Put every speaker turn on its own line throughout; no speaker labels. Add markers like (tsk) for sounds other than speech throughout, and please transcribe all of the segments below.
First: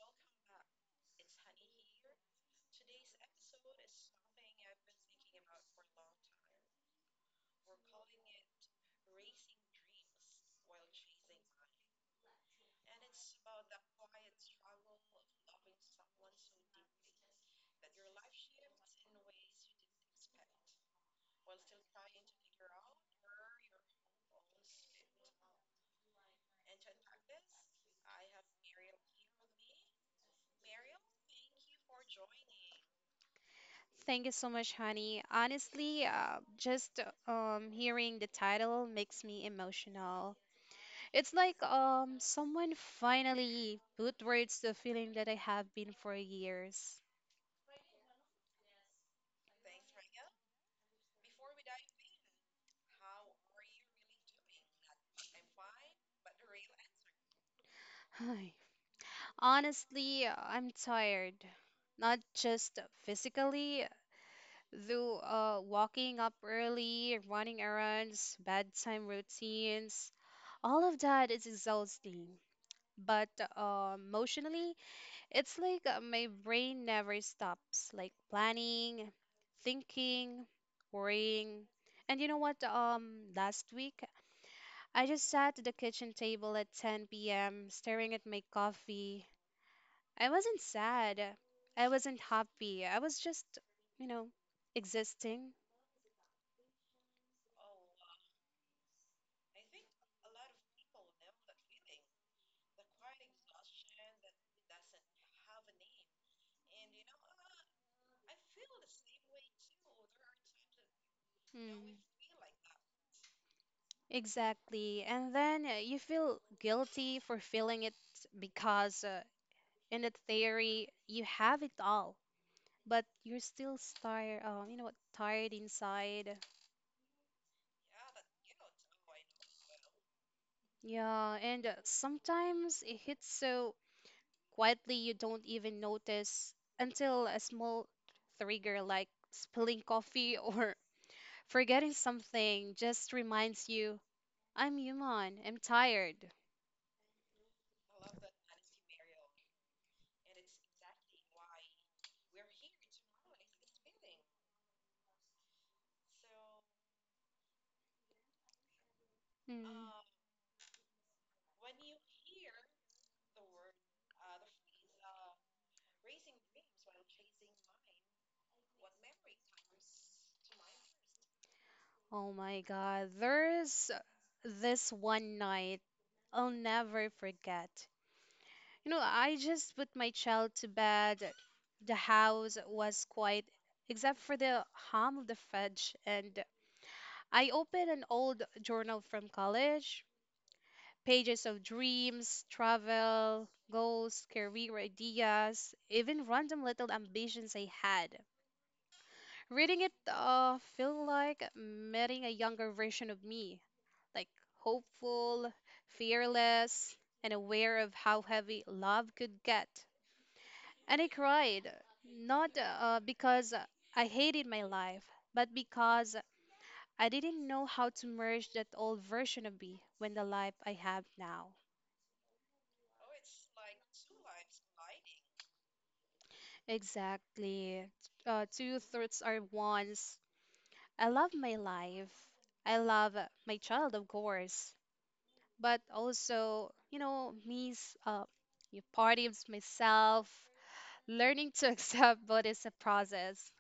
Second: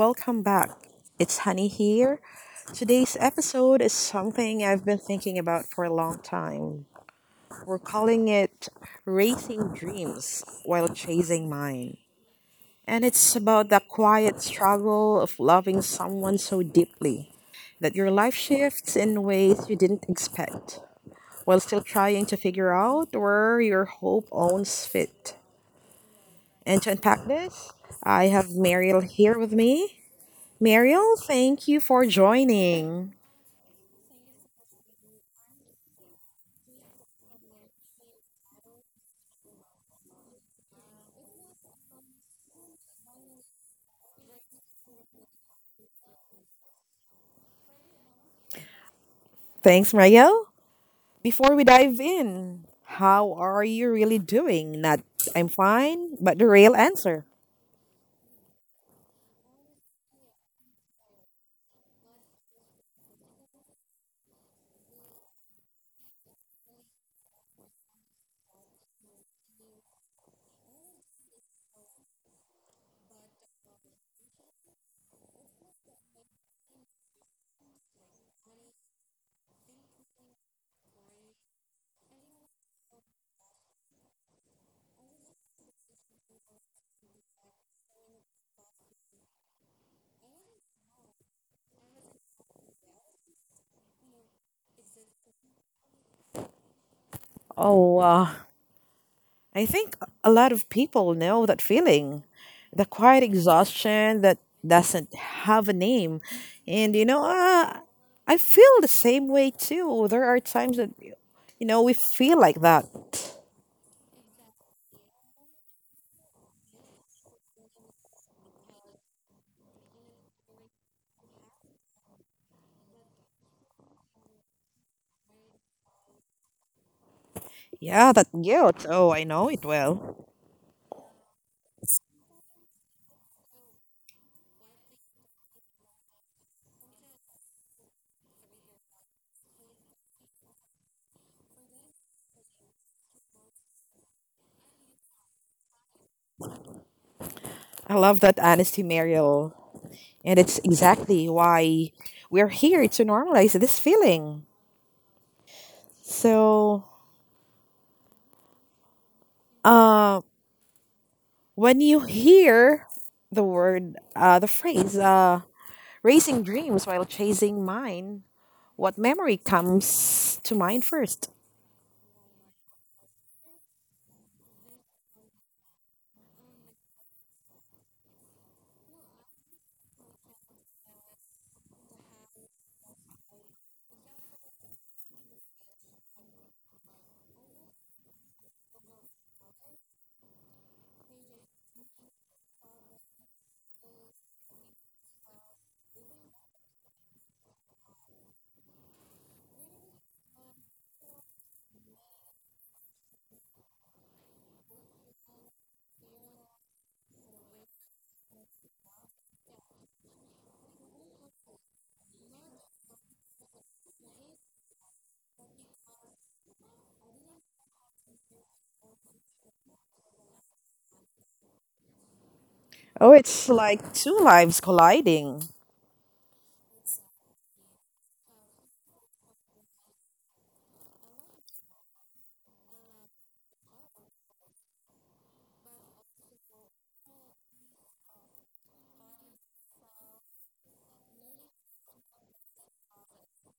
welcome back. It's Honey here. Today's episode is something I've been thinking about for a long time. We're calling it Racing Dreams While Chasing Mine. And it's about the quiet struggle of loving someone so deeply that your life shifts in ways you didn't expect while still trying to figure out where your hope owns fit. And to unpack this, I have Mariel here with me. Mariel, thank you for joining.
Thank you so much, honey. Honestly, just hearing the title makes me emotional. It's like someone finally put words to a feeling that I have been for years.
Thanks, Mariel. Before we dive in, how are you really doing? Not I'm fine, but the real answer.
Hi. Honestly, I'm tired. Not just physically, though, walking up early, running errands, bedtime routines, all of that is exhausting. But emotionally, it's like my brain never stops, like planning, thinking, worrying. And you know what? Last week I just sat at the kitchen table at 10 p.m. staring at my coffee. I wasn't sad. I wasn't happy. I was just, you know, existing.
Oh, I think a lot of people know that feeling. The quiet exhaustion that doesn't have a name. And I feel the same way too. There are times that, you know, we
Mm.
feel like that.
Exactly. And then you feel guilty for feeling it because in the theory, you have it all, but you're still tired, you know what, tired inside.
Yeah, that guilt. Oh, I know it well.
Yeah, and sometimes it hits so quietly you don't even notice until a small trigger like spilling coffee (laughs) or forgetting something just reminds you, I'm human, I'm tired.
I love that honesty, Mariel. And it's exactly why we're here to normalize this feeling. So,
Mm.
uh, when you hear the phrase, racing dreams while chasing mine, what memory comes to mind first?
Oh my God, there's this one night I'll never forget. You know, I just put my child to bed. The house was quiet, except for the hum of the fridge, and I opened an old journal from college. Pages of dreams, travel, goals, career ideas, even random little ambitions I had. Reading it felt like meeting a younger version of me, like hopeful, fearless, and aware of how heavy love could get. And I cried, not because I hated my life, but because I didn't know how to merge that old version of me with the life I have now.
Oh, it's like two lives colliding.
Exactly. Two thoughts are ones. I love my life. I love my child, of course, but also, you know, me's your party of myself, learning to (laughs) accept, but it's a process.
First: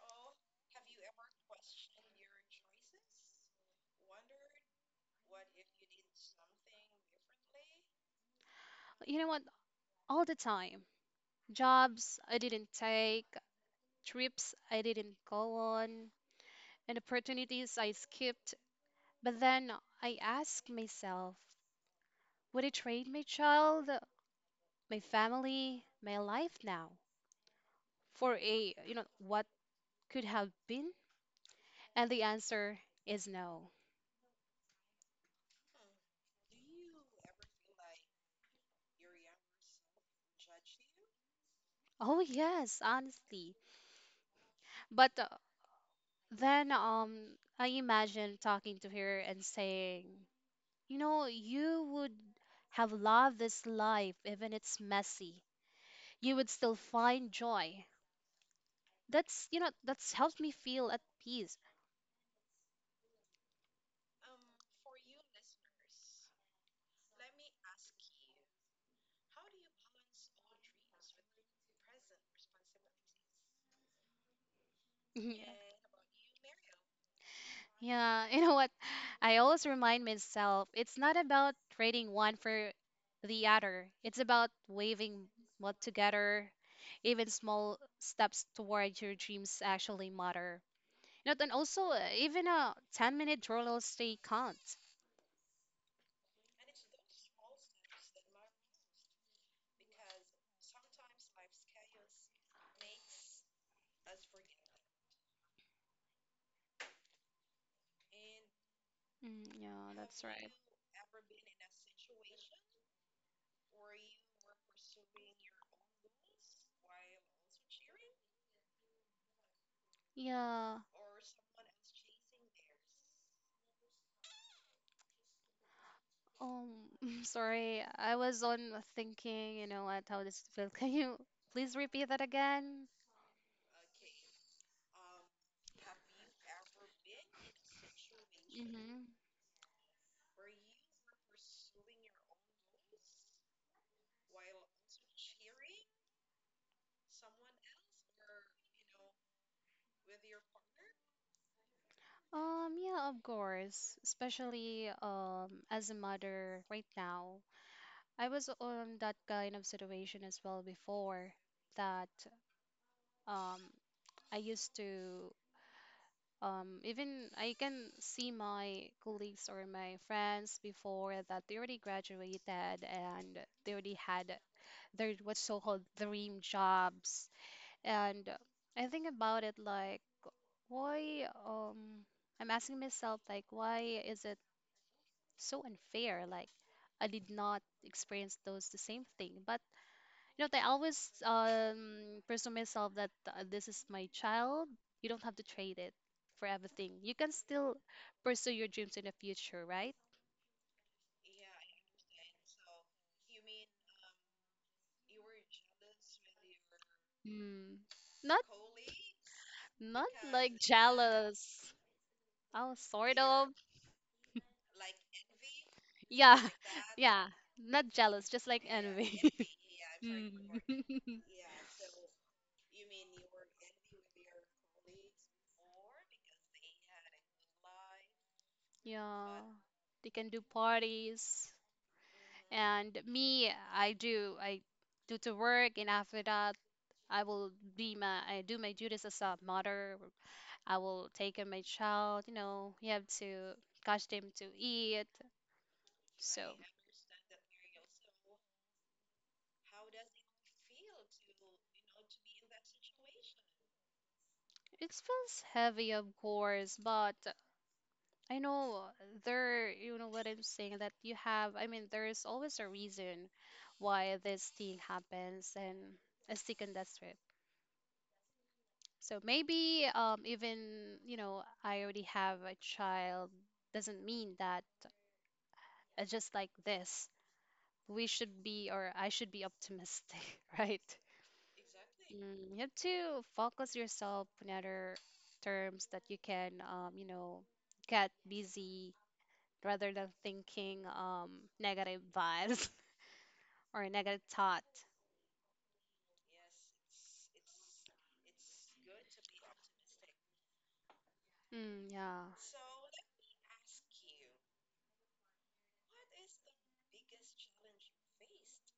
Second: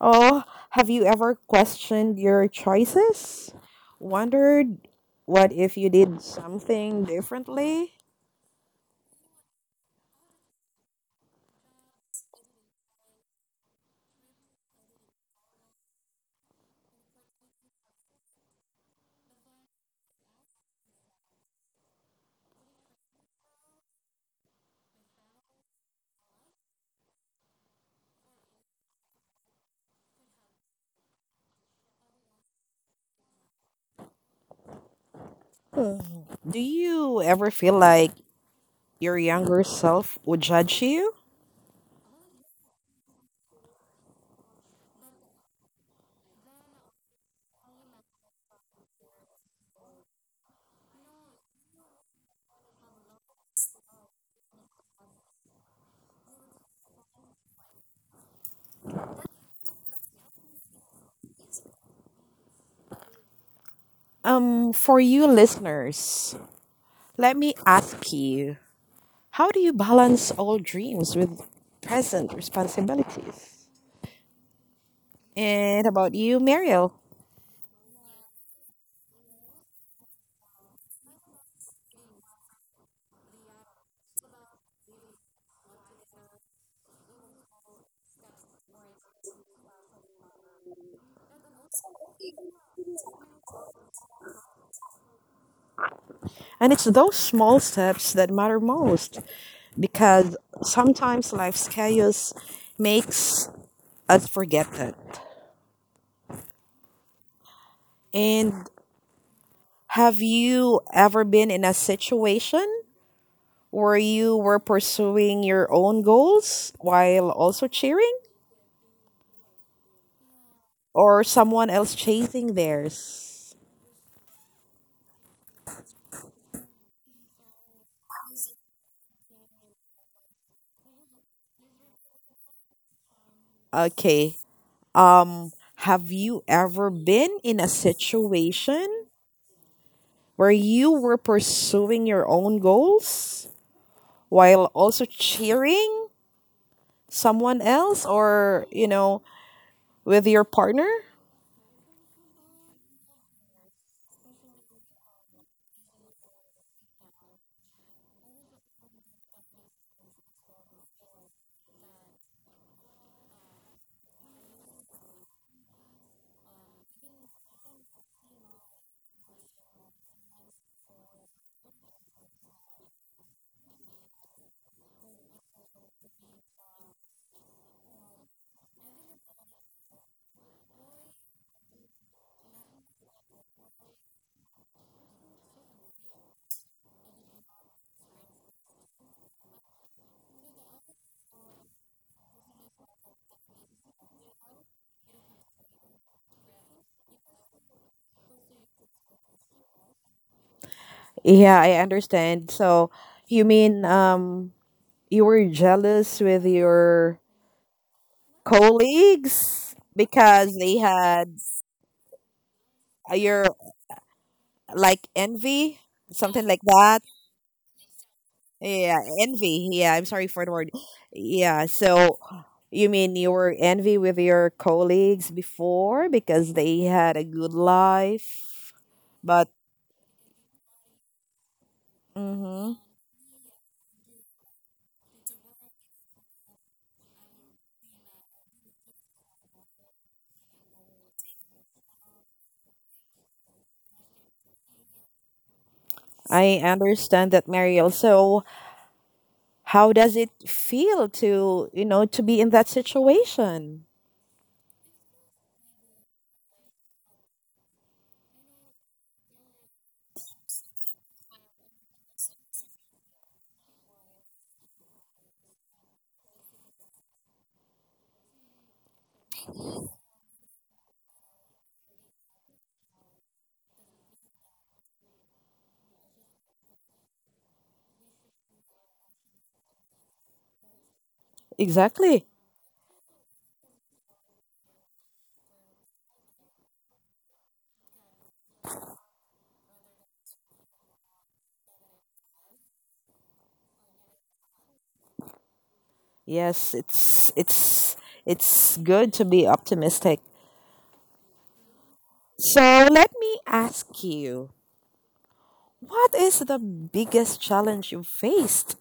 Oh, have you ever questioned your choices? Wondered what if you did something differently?
You know what? All the time. Jobs I didn't take, trips I didn't go on, and opportunities I skipped. But then I asked myself, would I trade my child, my family, my life now for a, you know, what could have been? And the answer is no.
Hmm. Do you ever feel like your younger self would judge you.
Oh, yes, honestly. But then I imagine talking to her and saying, you know, you would have loved this life, even it's messy. You would still find joy. That's, you know, that's helped me feel at peace.
For you listeners, let me ask you how do you balance old dreams with present responsibilities?
Mhm.
And about you, Mariel?
Yeah, (laughs) you know what? I always remind myself it's not about trading one for the other. It's about waving what together. Even small steps towards your dreams actually matter. You know, and also even a 10-minute journal stay counts.
And it's those small steps that matter most because sometimes life's chaos makes us forget that. And
Mm, yeah,
have
that's right.
you ever been in a situation Were you were pursuing your own goals while also cheering
Yeah.
or someone else chasing theirs?
Um, (laughs) sorry, I was on thinking, you know what, how this feels. (laughs) Can you please repeat that again?
Okay. Um, have you ever been in a situation
Mm-hmm.
where you were pursuing your own goals while also cheering someone else or, you know, with your partner?
Yeah, of course. Especially as a mother right now. I was on that kind of situation as well before that um I used to even I can see my colleagues or my friends before that they already graduated and they already had their what's so-called dream jobs. And I think about it like, why, I'm asking myself like, why is it so unfair? Like, I did not experience those the same thing, but you know, I always pursue myself that this is my child. You don't have to trade it for everything. You can still pursue your dreams in the future, right?
Yeah, I understand. So you mean you were jealous with your
Mm. Not
colleagues
not
because
like
they had
jealous. Oh, sort
your
of.
like envy,
Yeah,
something like
(laughs)
that.
yeah. Not jealous, just like
Yeah,
envy. (laughs)
envy. Yeah, I'm sorry
Mm.
for the word.
(laughs)
Yeah, so you mean you were envy with your colleagues before because they had a good life,
Yeah.
but
They can do parties.
hmm.
And me, I do to work, and after that, I do my duties as a mother. I will take care of my child. You know, you have to catch them to eat. So
I understand that, Mariel. So how does it feel to you know to be in that situation?
it feels heavy, of course, but I know there. You know what I'm saying? That you have. I mean, there is always a reason why this thing happens, and I stick on that. So maybe even, you know, I already have a child doesn't mean that just like this, we should be or I should be optimistic, (laughs) right?
Exactly.
Mm, you have to focus yourself on other terms that you can, you know, get busy rather than thinking negative vibes (laughs) or negative thought.
Yes, it's it's good to be optimistic.
Mm, yeah.
So let me ask you, what is the biggest challenge you faced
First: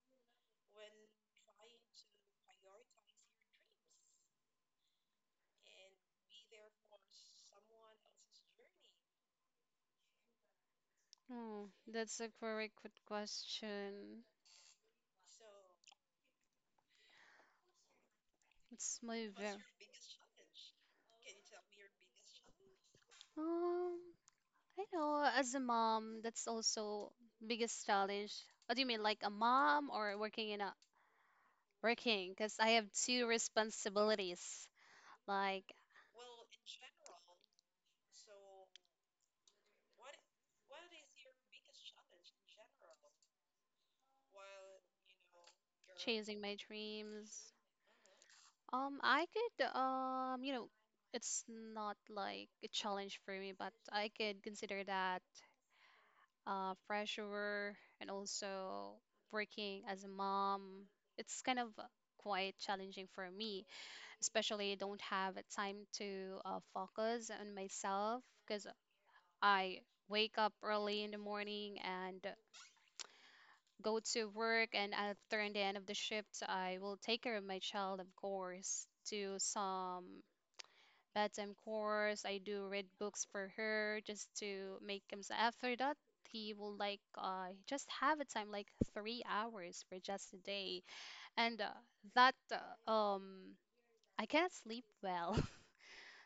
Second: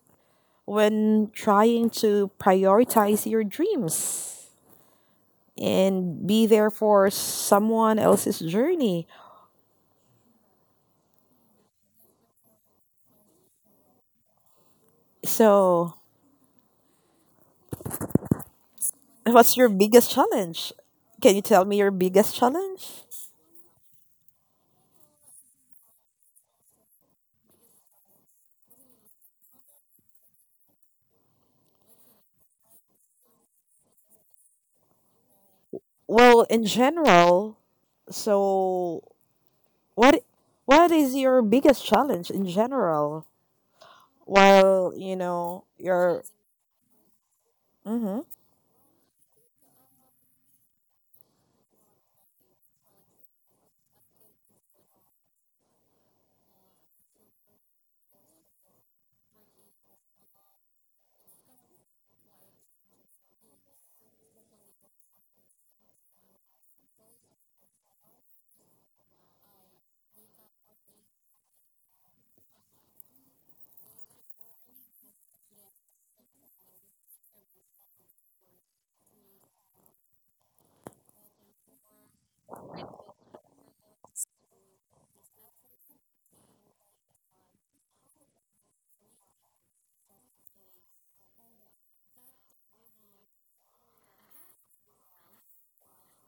when trying to prioritize your dreams and be there for someone else's journey?
Oh, that's a very good question.
So,
It's my
what's
very
your biggest challenge? Can you tell me your biggest challenge?
Um, I know as a mom, that's also biggest challenge. What do you mean, like a mom or working in a working? Because I have two responsibilities, like
Well, in general, so what what is your biggest challenge in general? While you know you're
chasing my dreams.
mm-hmm.
I could, you know, it's not like a challenge for me, but I could consider that pressure and also working as a mom. It's kind of quite challenging for me, especially don't have a time to focus on myself because I wake up early in the morning and go to work, and after in the end of the shift I will take care of my child, of course, do some bedtime course. I do read books for her just to make him, so after that he will like just have a time like 3 hours for just a day, and that I cannot sleep well.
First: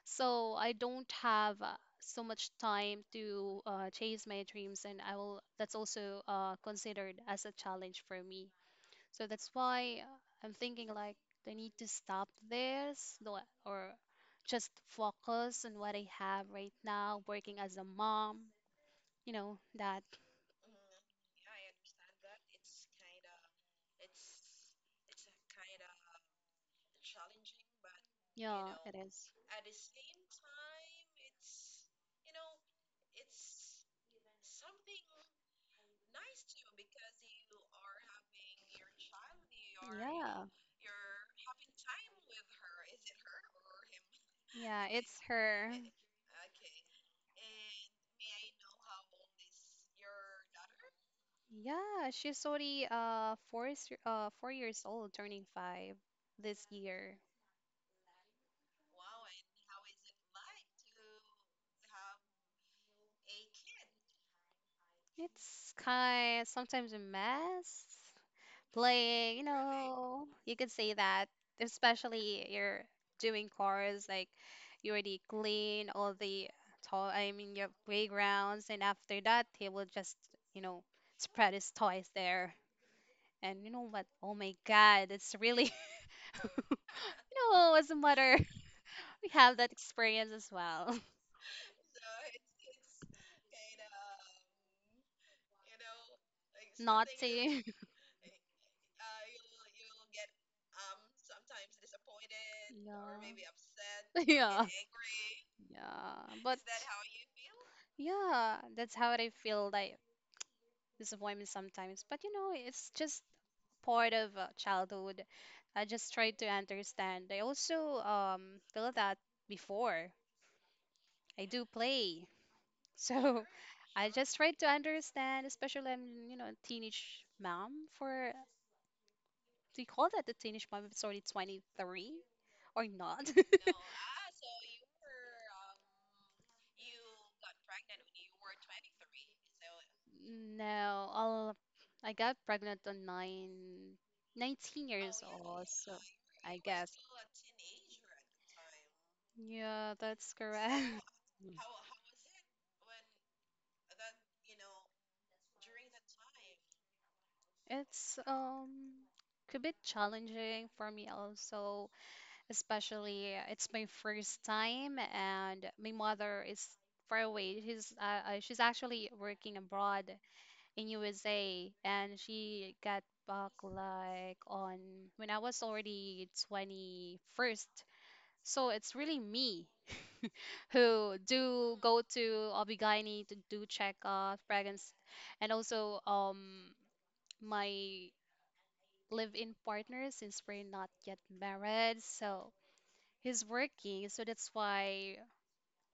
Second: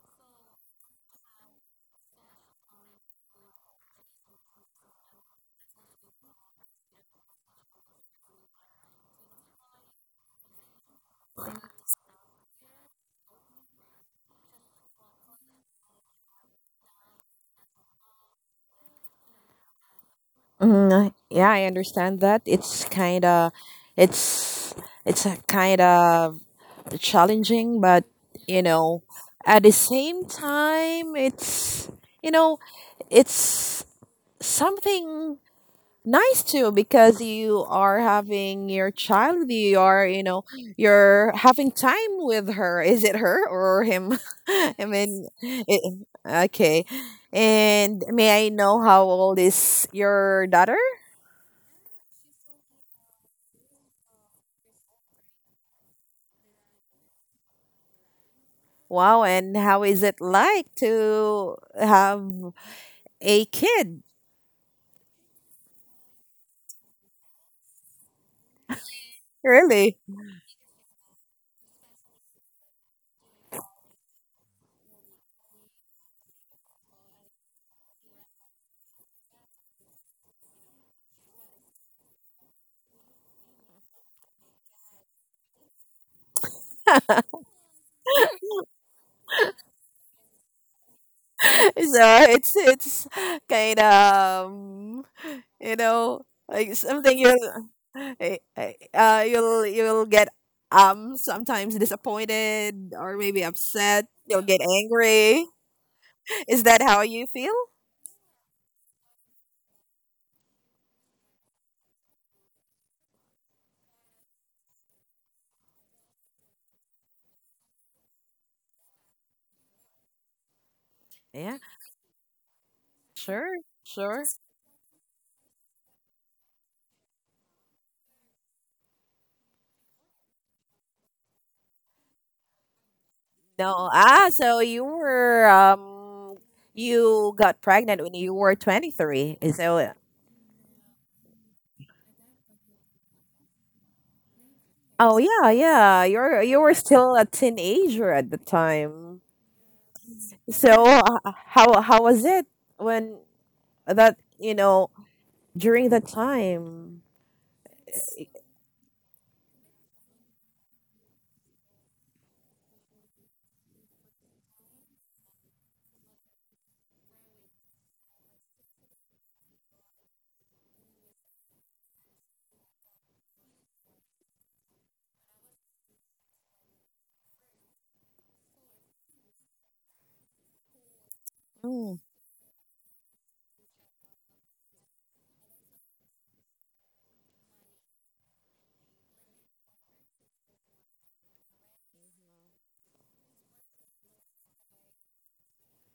So I don't have so much time to chase my dreams, and I will. That's also considered as a challenge for me. So that's why I'm thinking like I need to stop this, do, or just focus on what I have right now, working as a mom. You know that.
Mm, yeah, I understand that it's it's kind of challenging, but
You
you
Yeah, it
know
is.
at the same time it's you know it's something nice too because you are having your child with you. You are, you know,
Yeah,
you're having time with her. Is it her or him? (laughs)
know,
I
yeah, it's
mean,
(laughs) her.
it, okay. And may I know how old is your daughter?
Yeah, she's already 4 years old, turning 5 this year.
Wow, and how is it like to have a kid?
It's kind sometimes a mess. Playing, you
Really? (laughs)
know, you could say that, especially you're doing chores, like you already clean all the toy, I mean your playgrounds, and after that he will just, you know, spread his toys there. And you know what? Oh my God, it's really, (laughs) you know, as a mother, (laughs) we have that experience as well.
So it's kind of you know like
Not
something
saying.
you'll you'll get
(laughs)
sometimes disappointed or maybe upset you'll
Yeah.
get
(laughs) and yeah.
angry
Yeah. But
is that how you feel
yeah, that's how I feel, like (tsk) disappointment sometimes. But you know, it's just part of childhood. I just try to understand. I also feel that before I
yeah
do play. So
sure
(laughs) I
sure
just try to understand, especially I'm, you know, a teenage mom for, do you call that the Danish month if it's already 23 or not? (laughs)
no ah so you were you got pregnant when you were 23 so
No, I got pregnant on nineteen
oh
years
yeah
old, so
yeah you
I
were
guess.
still a teenager at the time
Yeah, that's
so
correct.
how was it when that you know during that time.
(laughs) It's could be challenging for me also, especially it's my first time and my mother is far away. She's she's actually working abroad in USA and she got back like on when I was already 21st, so it's really me who do
Mm.
go to Obigini to do checkup pregnancy and also my live in partner, since we're not yet married. So he's working, so that's why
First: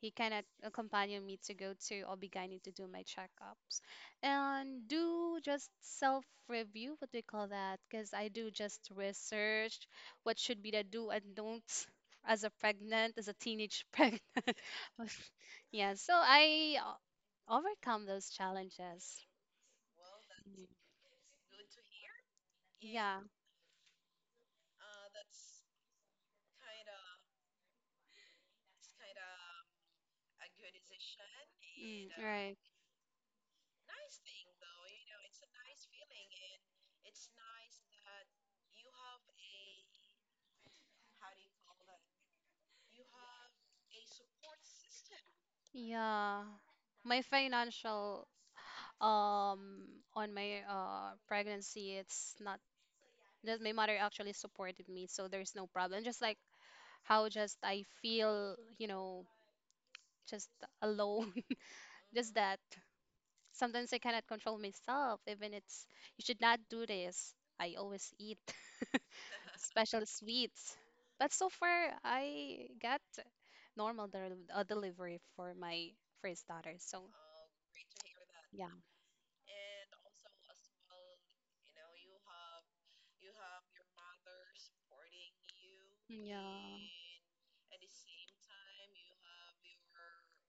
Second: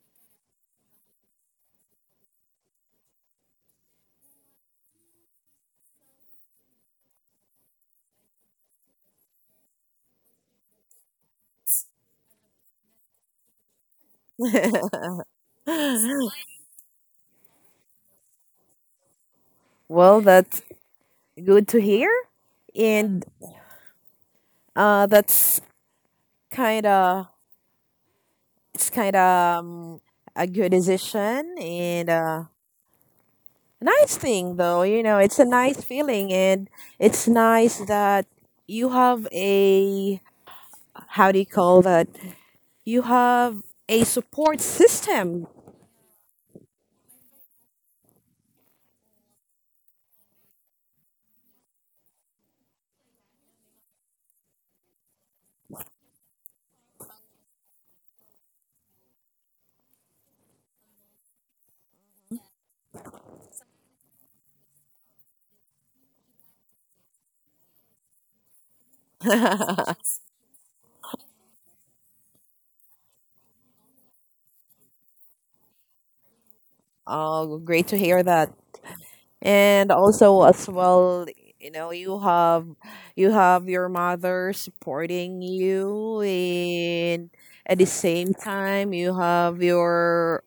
he cannot accompany me to go to Obigani to do my checkups and do just self review, what we call that, because I do just research what should be the do and don'ts as a pregnant, as a teenage (laughs) pregnant.
(laughs)
(laughs) Yeah, so overcome those challenges.
Well, that's
Mm.
good to hear,
Yeah.
and that's kind of it's kind of um, a good decision
Mm,
and
right.
a nice thing, though. You know, it's a nice feeling, and it's nice that you have a how do you call that? You have a support system.
Yeah. My financial um on my pregnancy, it's not that my mother actually supported me, so there's no problem. Just like how just I feel, you know, just alone. (laughs) Just that. Sometimes I cannot control myself, even it's you should not do this. I always eat (laughs)
(laughs)
special sweets. But so far, I got normal delivery for my first daughter. So
Oh, great to hear that.
yeah,
And also as well you know you have your mother supporting you
yeah,
and at the same time you have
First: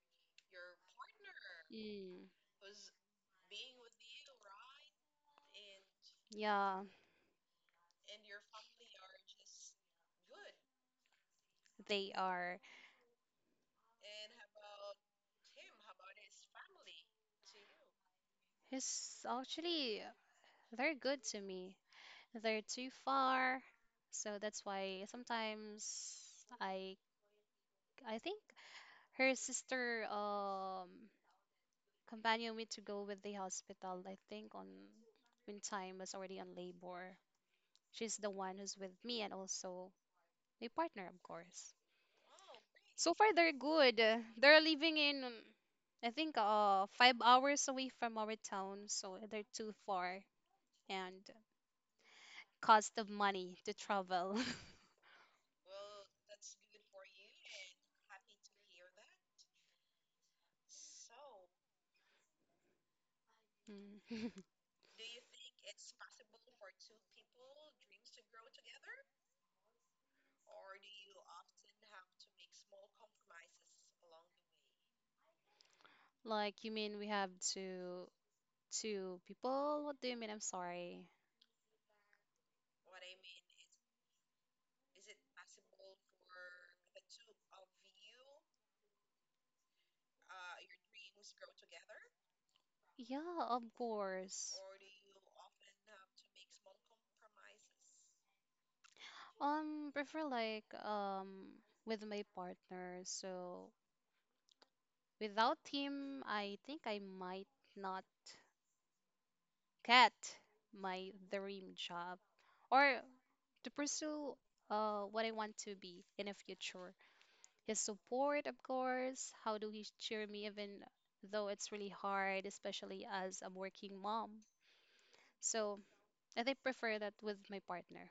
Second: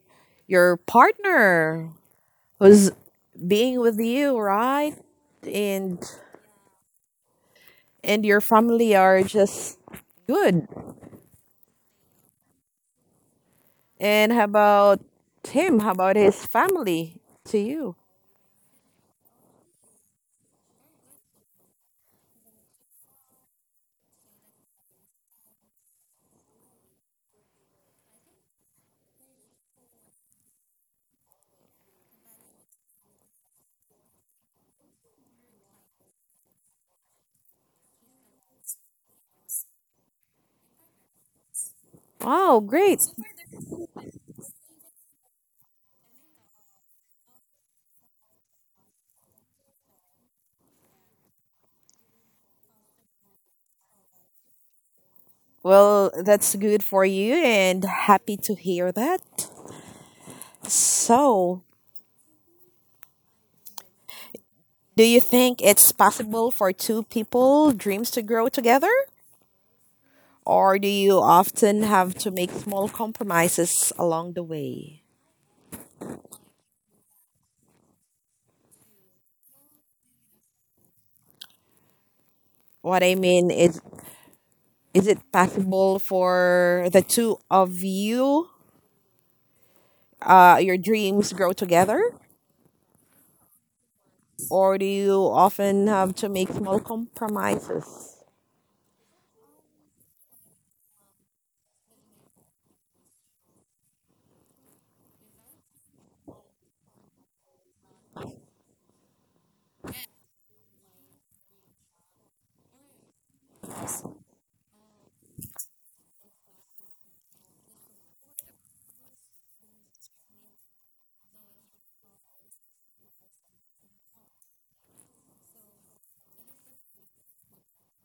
your partner
mm,
who's being with you right and
yeah.
your family are just good
They are.
and how about him how about his family to you
It's actually they're good to me. They're too far, so that's why sometimes I I think her sister companion me to go with the hospital. I think on when time was already on labor. She's the one who's with me and also my partner, of course.
wow great.
So far, they're good. They're living in, um, I think, 5 hours away from our town, so they're too far. And cost of money to travel. (laughs)
Well, that's good for you and happy to hear that. So,
Mm. (laughs)
do you think it's possible for two people dreams to grow together? Or do you often have to make small compromises along the way?
Like, you mean we have two people? What do you mean? I'm sorry.
What I mean is it possible for the two of you, your dreams grow together?
Yeah, of course.
Or do you often have to make small compromises?
Prefer like with my partner. So without him, I think I might not get my dream job or to pursue what I want to be in the future. His support, of course. How do he cheer me even though it's really hard, especially as a working mom? So I think prefer that with my partner.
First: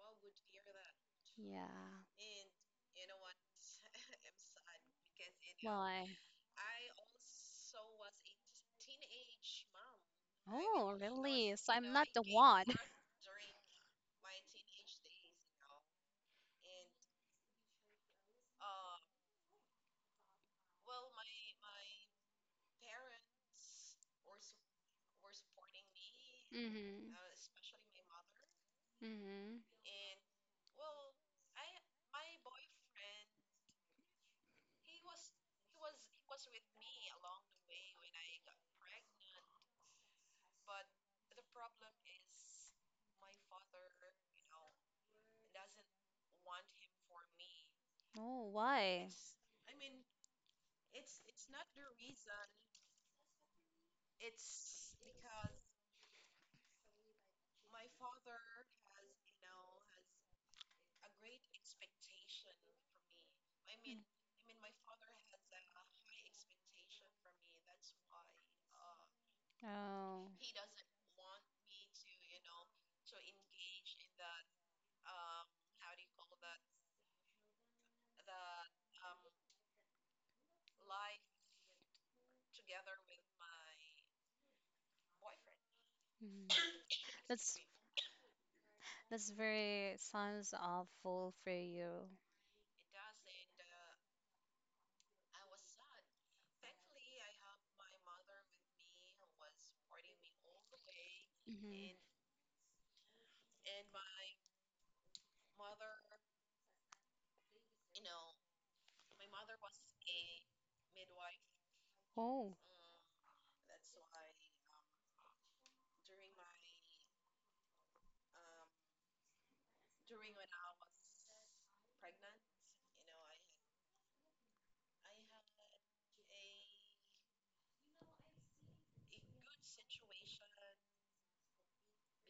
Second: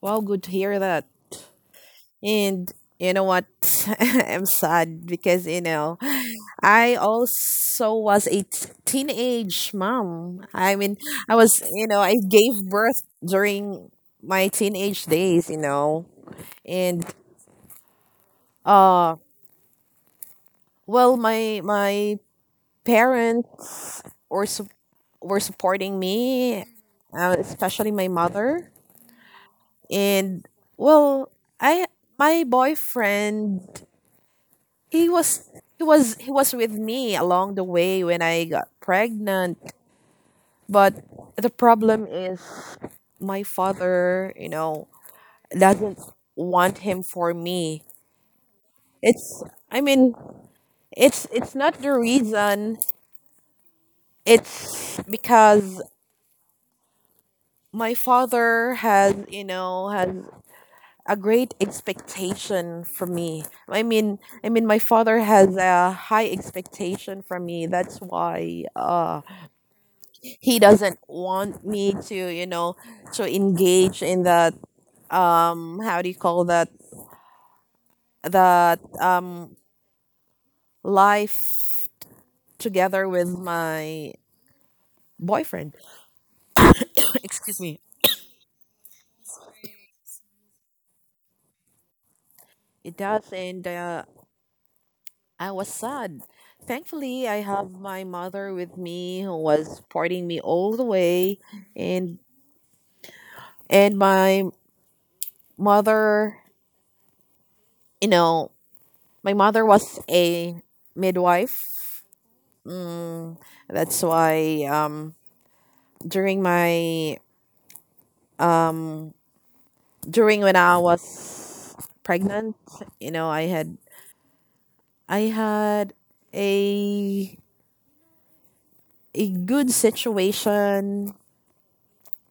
Well, good to hear that.
Yeah.
And you know what? (laughs) I'm sad because, you know,
Why?
I also was a t- teenage mom. I mean,
Oh,
I
really?
was,
So
you
I'm
know,
not
I
the
gave
one. (laughs)
birth during my teenage days, you know. And uh, well, my parents were su- were supporting me,
Mm-hmm.
especially my mother.
Mm-hmm.
And well, I my boyfriend he was he was he was with me along the way when I got pregnant. But the problem is my father, you know, doesn't want him for me.
Oh, why?
It's I mean, it's not the reason. It's because my father has, you know, has a great expectation from me.
Mm.
I mean my father has a high expectation from me. That's why
Oh.
he doesn't want me to you know to engage in that how do you call that that um life together with my boyfriend.
Mm.
(coughs)
(coughs) That's
Excuse me.
that's very sounds awful for you.
It does, and I was sad. Thankfully I have my mother with me who was supporting me all the way
Mm-hmm.
and my mother, you know, my mother was a midwife.
Oh.
That's why during my during when I was pregnant, you know, I had a good situation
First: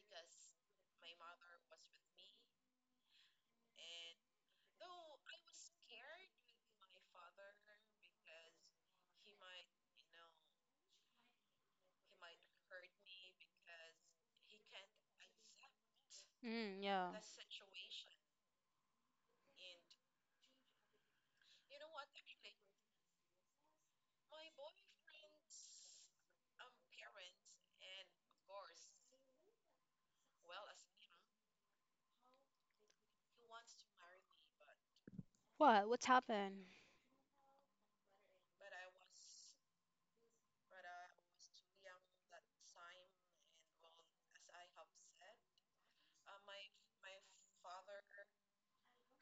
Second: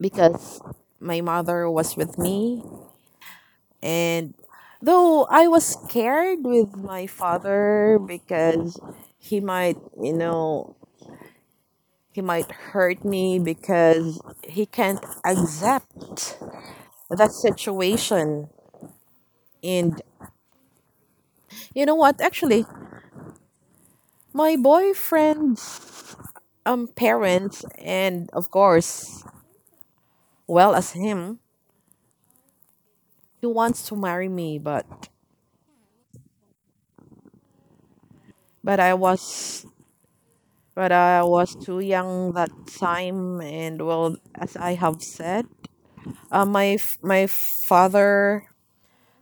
because my mother was with me. And though I was scared with my father because he might, you know, he might hurt me because he can't accept
Mm, yeah.
that situation. And you know what actually my boyfriend parents and of course well as him he wants to marry me. But
What? What's happened?
but i was but I was too young that time, and well as I have said, my f- my father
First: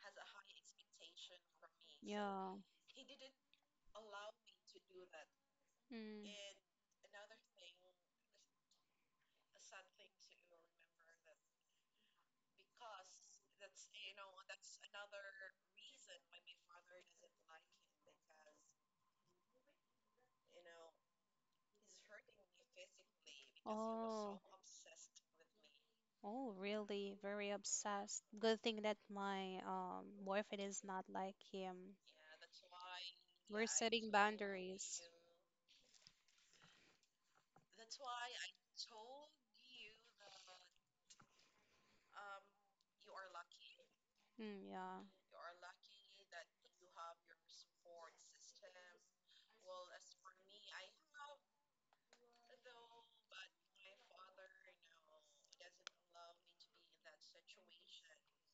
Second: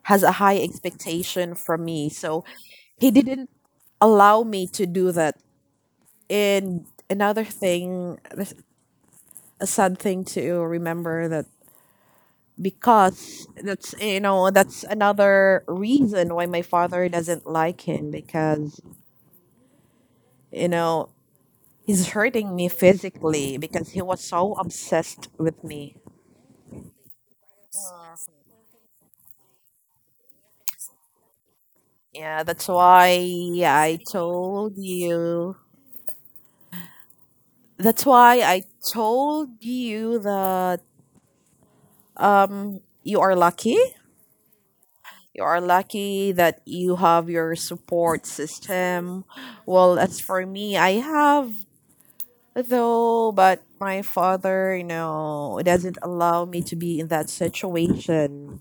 has a high expectation from me, so
Yeah.
he didn't allow me to do that.
Mm.
And another thing, a sad thing to remember that because that's you know that's another reason why my father doesn't like him because you know he's hurting me physically
so
because he was
Oh,
so obsessed with me.
oh, really? Very obsessed. Good thing that my boyfriend is not like him.
Yeah, that's why
We're
I
setting
told
boundaries.
you. That's why I told you that you are lucky.
You. Mm, yeah,
You are lucky that you have your support system. Well as for me I have though, but my father, you know, doesn't allow me to be in that situation.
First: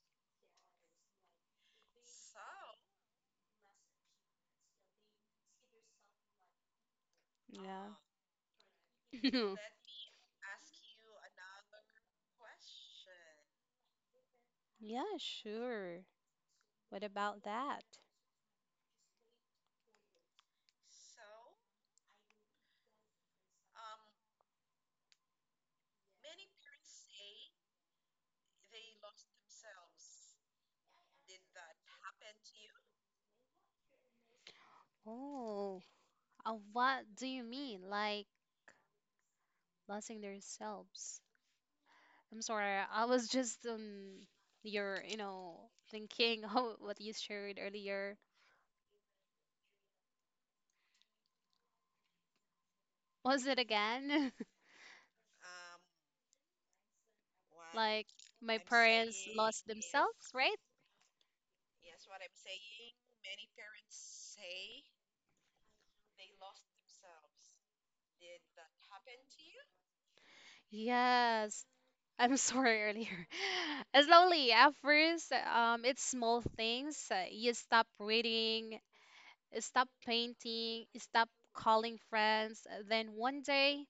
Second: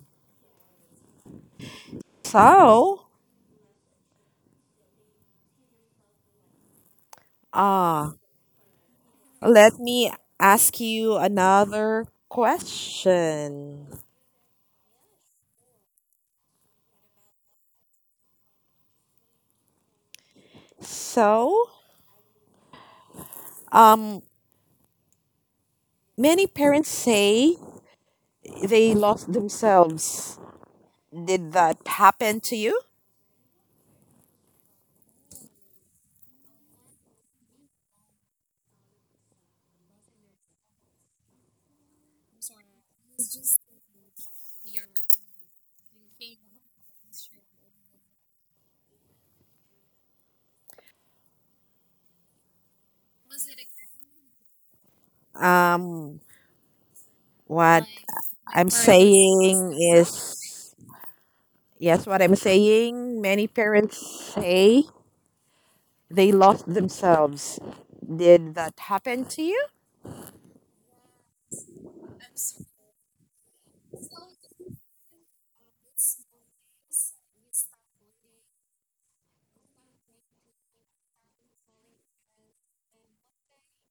So,
yeah.
ah,
(laughs)
let me ask you another question.
Yeah, sure. What about that?
So, um, many parents say they lost themselves. Did that happen to you?
Oh, what do you mean? Like losing themselves? I'm sorry. I was just your you know thinking (laughs) how what you shared earlier. Was it again? (laughs)
Um, what
Like my
I'm
parents lost
saying
themselves, right?
is, yes, what I'm saying, many parents say they lost themselves. Did that happen to you?
Yes. I'm sorry earlier. (laughs) Slowly, at first, it's small things. You stop reading, you stop painting, you stop calling friends. Then one day,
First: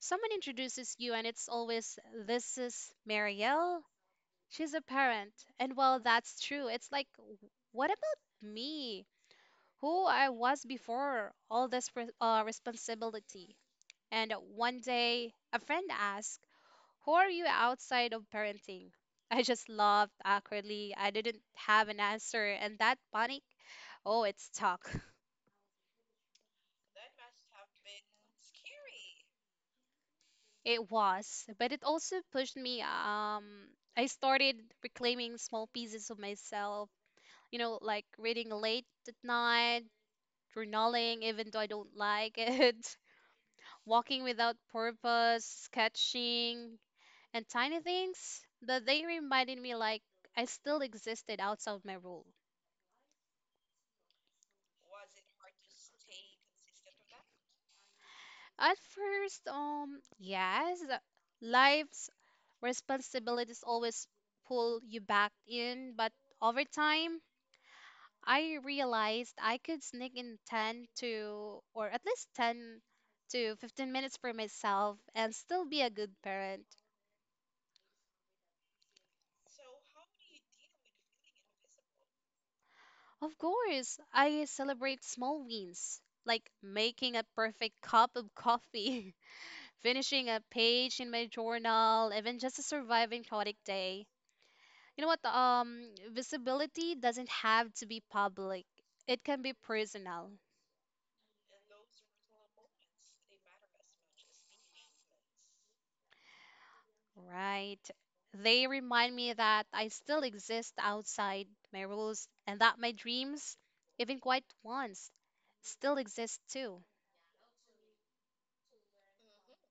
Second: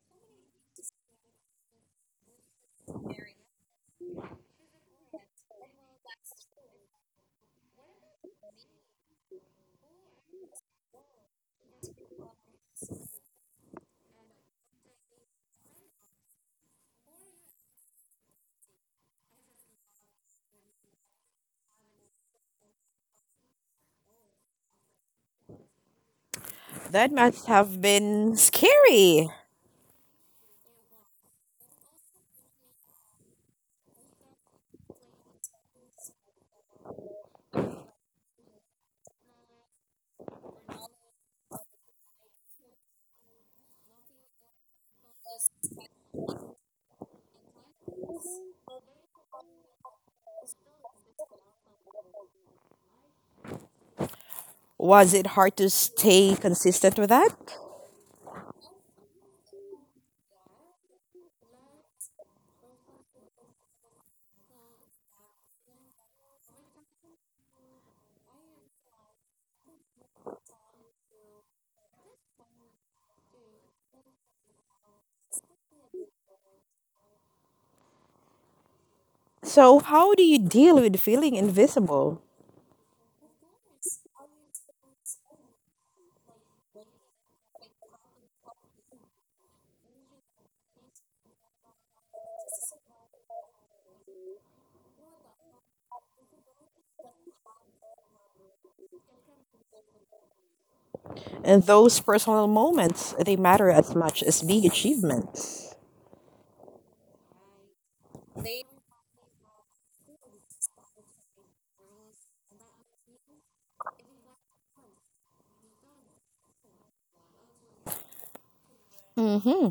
someone introduces you, and it's always, "This is Marielle. She's a parent." And well, that's true. It's like, what about me? Who I was before all this responsibility. And one day, a friend asked, "Who are you outside of parenting?" I just laughed awkwardly. I didn't have an answer. And that panic, oh, it stuck. (laughs)
That must have been scary.
It was. But it also pushed me. I started reclaiming small pieces of myself, you know, like reading late at night, journaling, even though I don't like it, (laughs) walking without purpose, sketching, and tiny things. But they reminded me like I still existed outside my role.
Was it hard to stay consistent with that?
At first, yes, life's responsibilities always pull you back in, but over time, I realized I could sneak in 10 to, or at least 10 to 15 minutes for myself and still be a good parent.
So, how do you deal with feeling invisible?
Of course, I celebrate small wins, like making a perfect cup of coffee, (laughs) finishing a page in my journal, even just a surviving chaotic day. You know what? Visibility doesn't have to be public. It can be personal,
And those personal moments, they matter as much as big achievements.
right? They remind me that I still exist outside my rules and that my dreams, even quite ones, still exist too.
Mm-hmm.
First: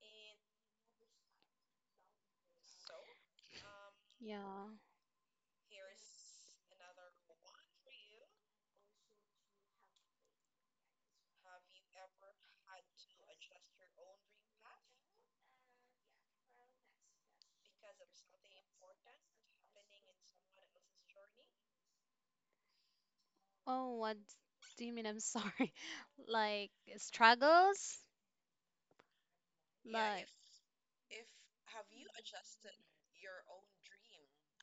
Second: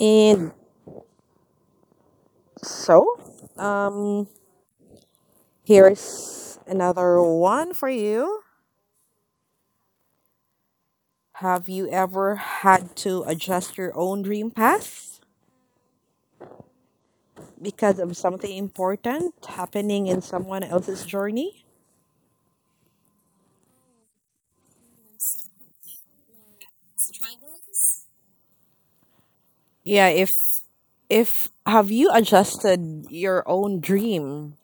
And so, um,
Yeah.
here's another one for you. Have you ever had to adjust your own dream path? Because of something important happening in someone else's journey.
Oh, what do you mean? I'm sorry. (laughs) Like struggles?
Yeah,
Like,
if have you adjusted your own dream?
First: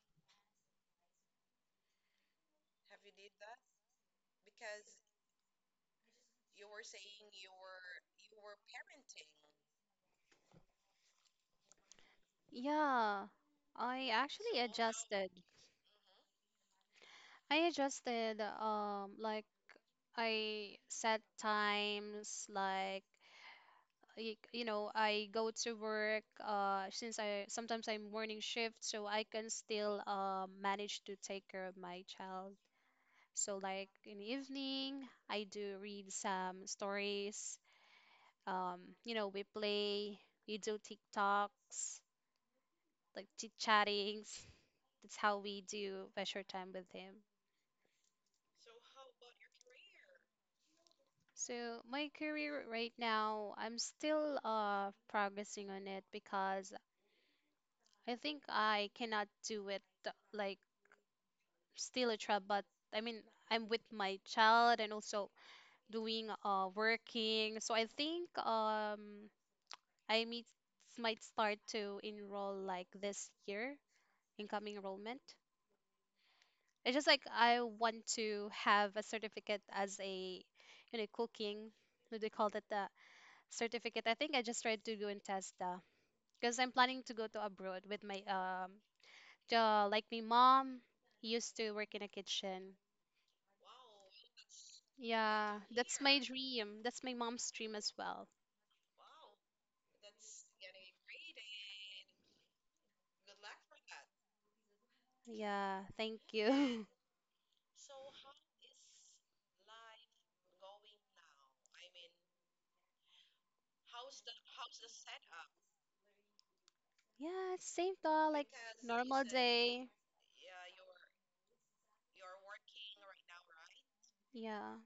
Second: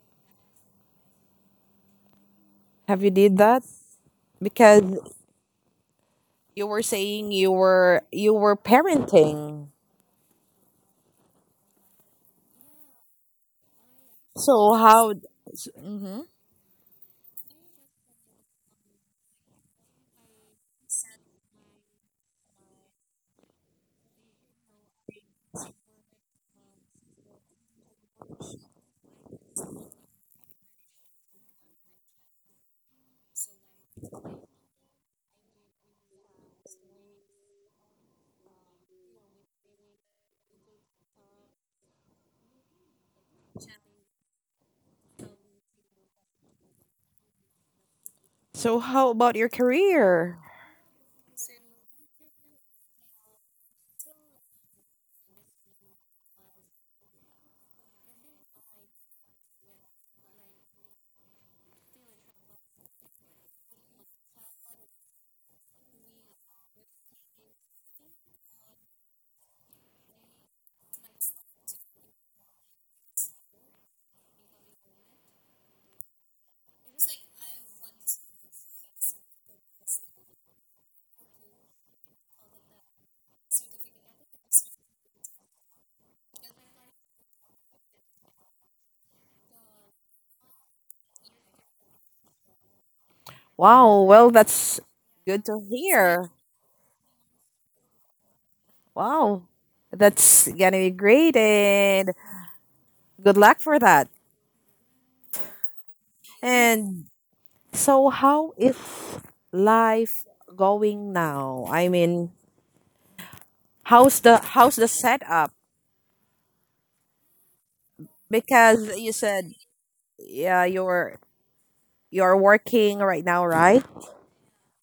Have you did that? Because you were saying you were parenting.
yeah, I actually
So how
adjusted.
hmm.
I adjusted, like I set times, like, you know, I go to work, since I sometimes I'm morning shift, so I can still, manage to take care of my child. So, like, in the evening, I do read some stories. Um, you know, we play, we do TikToks, like chit chattings. That's how we do leisure time with him.
So how about your career?
So my career right now, I'm still progressing on it because I think I cannot do it, like, still a job, but I mean I'm with my child and also doing working. So I think I meet might start to enroll like this year incoming enrollment. It's just like I want to have a certificate as a, you know, cooking. What do they call that? The certificate. I think I just tried to go and test the, because I'm planning to go to abroad with my like my mom used to work in a kitchen.
Wow, well that's good
Yeah,
to
that's my
hear.
dream. That's my mom's dream as well.
Wow. That's gonna be great, and good luck for that.
Yeah, thank you. (laughs)
And so how is life going now? I mean, how's the setup?
Yeah, same though, like
Because you
normal
said
day.
yeah, you're working right now, right?
Yeah.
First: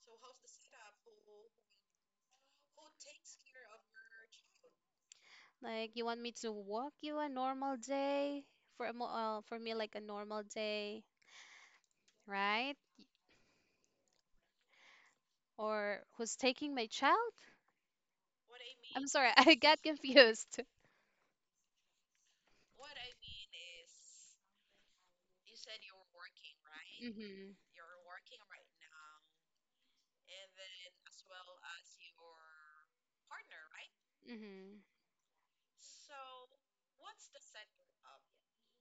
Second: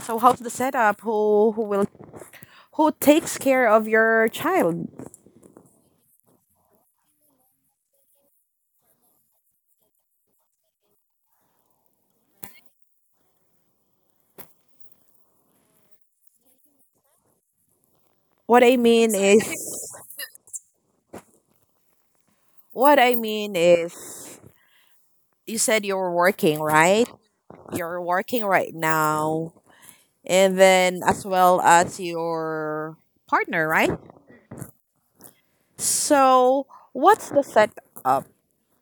So how's the setup? Who will who takes care of your child?
Like you want me to walk you a normal day for a mo for me like a normal day, right? Or who's taking my child?
What I
I'm
mean
sorry, (laughs) I got
is
confused.
what I mean is you said you're working, right?
Mm-hmm.
You're working right now. And then as well as your partner, right?
Mm-hmm.
So, what's the setup?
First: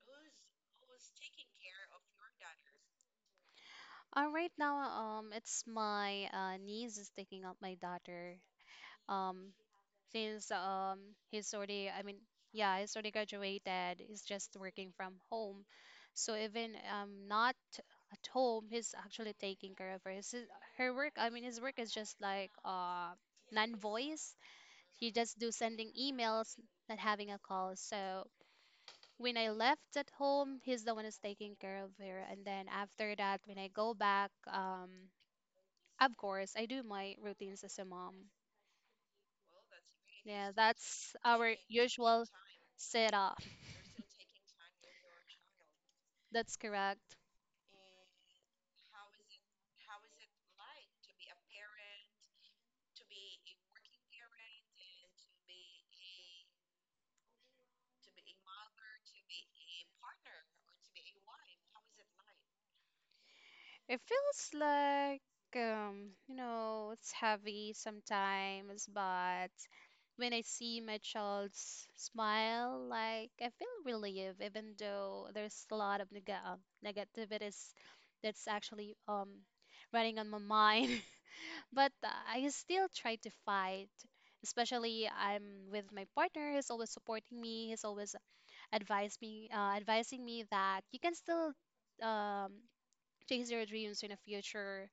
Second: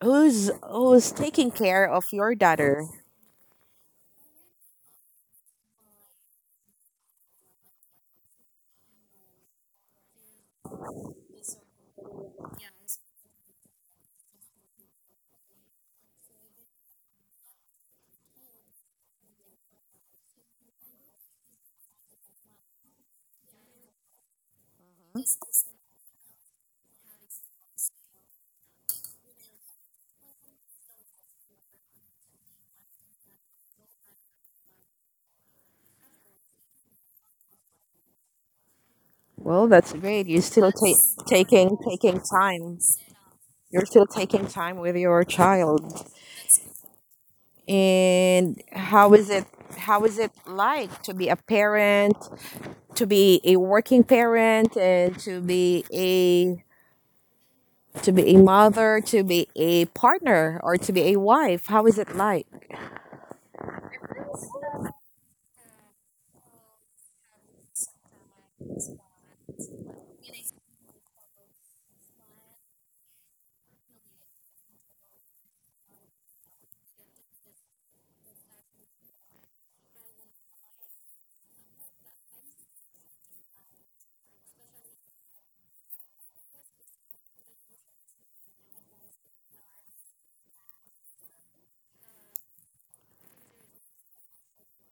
Who's taking care of your daughter?
Right now, it's my niece is taking up my daughter. Um, since he's already, I mean, yeah, he's already graduated, he's just working from home, so even not at home he's actually taking care of her, her work, I mean his work is just like non-voice, he just do sending emails, not having a call. So when I left at home he's the one who's taking care of her, and then after that when I go back, of course I do my routines as a mom.
Well, that's great. You're
Yeah,
still ta-
that's our
taking
usual
time.
setup.
You're still taking time with your child.
That's correct.
And how is it? How is it like to be a parent, to be a working parent, and to be a mother, to be a partner, or to be a wife? How is it like?
It feels like, you know, it's heavy sometimes, but when I see my child's smile, like I feel relieved, even though there's a lot of negativities that's actually running on my mind. (laughs) But I still try to fight, especially I'm with my partner. He's always supporting me. He's always advising me that you can still um, chase your dreams in the future.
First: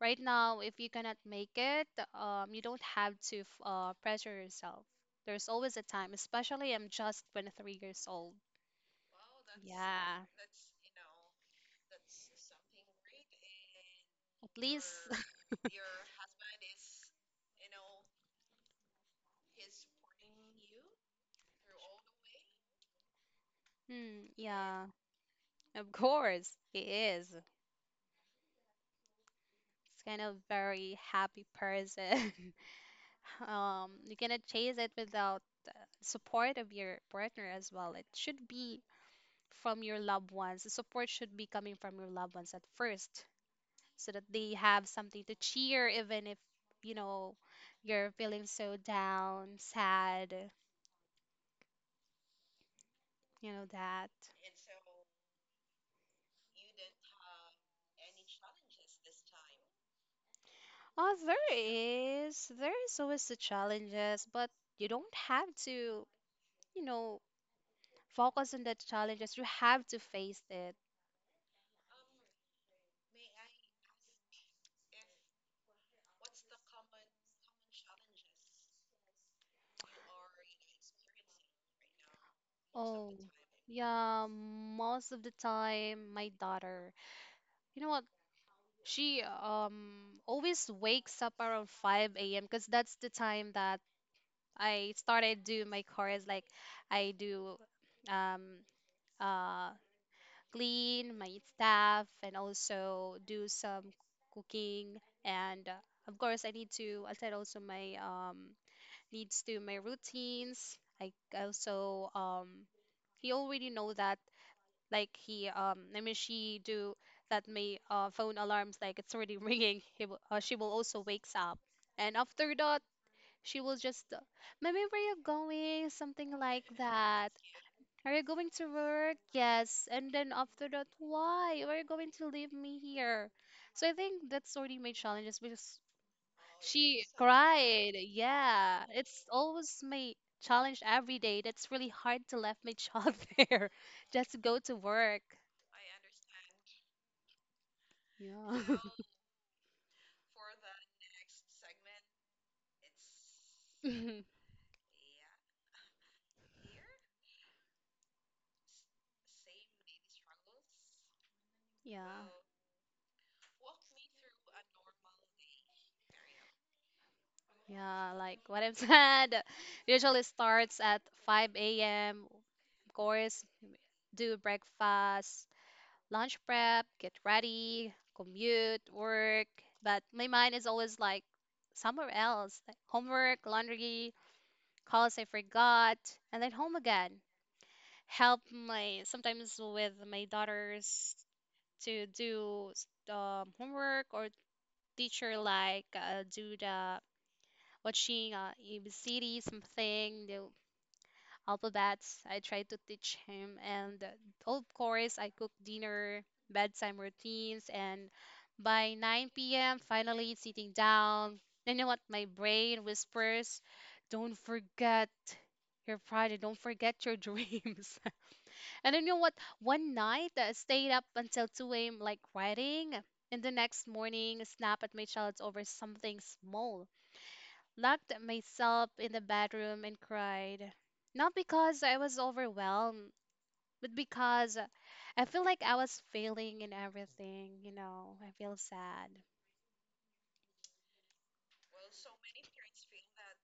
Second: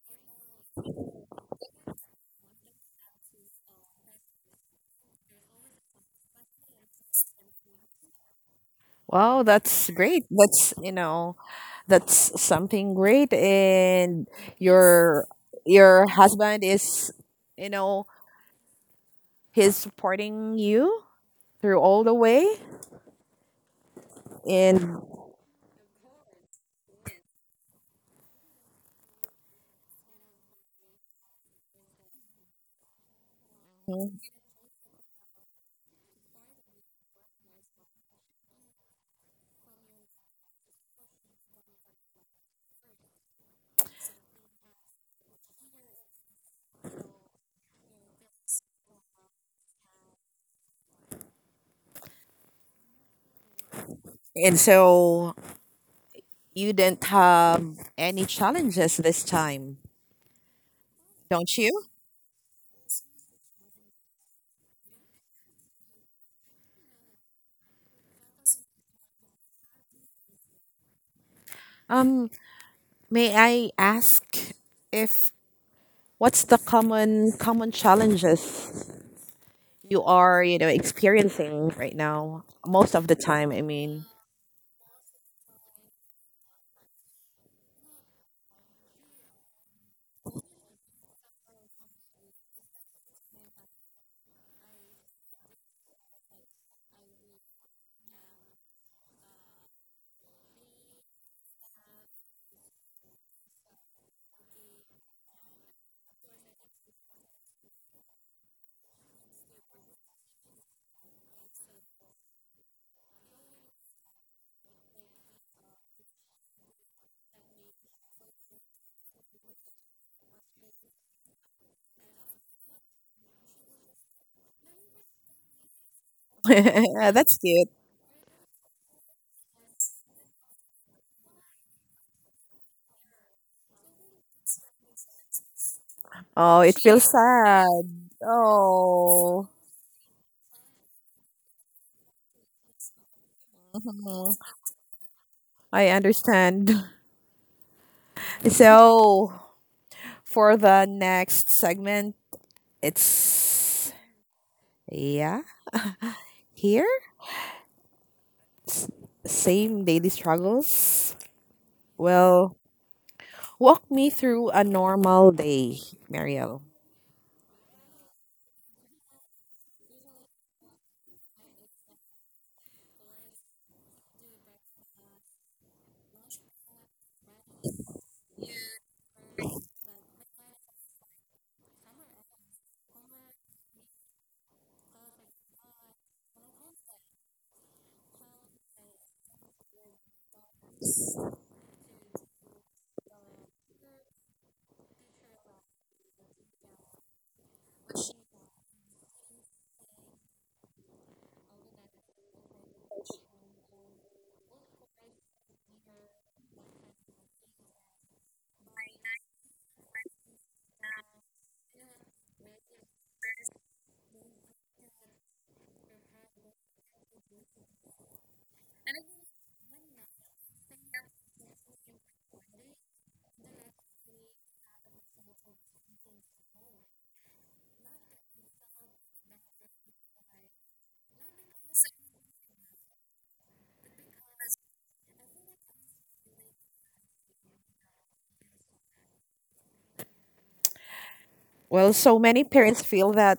Right now, if you cannot make it, you don't have to pressure yourself. There's always a time, especially I'm just 23 years old.
Wow, that's great.
Yeah,
That's you know that's something great. And
at least. (laughs)
your your husband is, you know, he's supporting you through all the way.
Hmm, yeah,
And
of course, he is. He's kind of very happy person. (laughs)
mm-hmm,
You cannot chase it without uh, support of your partner as well. It should be from your loved ones. The support should be coming from your loved ones at first, so that they have something to cheer, even if, you know, you're feeling so down, sad. You know that.
and so you didn't have any challenges this time,
Oh, there
don't you?
is. There is always the challenges, but you don't have to, you know, focus on the challenges. You have to face it.
Um, may I ask if what's the common challenges you are, you know, experiencing right now? Most of
Oh,
the time, I mean.
yeah, most of the time, my daughter, you know what? She always wakes up around 5 a.m. because that's the time that I started doing my chores. Like I do um uh clean my staff and also do some cooking and of course I need to attend also my needs to my routines. I also you already know that, like he I mean she do that, may phone alarms, like it's already ringing. (laughs) She will also wakes up, and after that she will just mommy where you going, something like
(laughs)
that,
That's cute.
are you going to work? Yes. And then after that, why? Why are you going to leave me here? So I think that's already my challenges because
Oh, it feels
she
Yes. sad.
cried. Yeah. It's
Oh,
always my challenge every day. That's really hard to leave my child (laughs) there just
mhm.
to go to work.
I understand. (laughs)
Yeah. (laughs) (laughs)
So, for the next segment, it's yeah, here. S- Same daily struggles.
Yeah.
Well, walk me through a normal day, Mariel.
Yeah, like what I've said, (laughs) usually starts at 5 a.m. Of course, do breakfast, lunch prep, get ready, commute, work. But my mind is always like somewhere else, like homework, laundry, calls I forgot, and then home again. Help my sometimes with my daughters to do homework, or teacher like do the watching, ABCD something, the alphabets. I try to teach him, and of course I cook dinner, bedtime routines, and by 9 p.m. finally sitting down. You know what? My brain whispers, "Don't forget your pride. And don't forget your (laughs) dreams." And then you know what? One night I stayed up until 2 a.m. like writing, and the next morning snap at my child over something small. Locked myself in the bedroom and cried. Not because I was overwhelmed, but because I feel like I was failing in everything, you know. I feel sad.
Well, so many parents feel that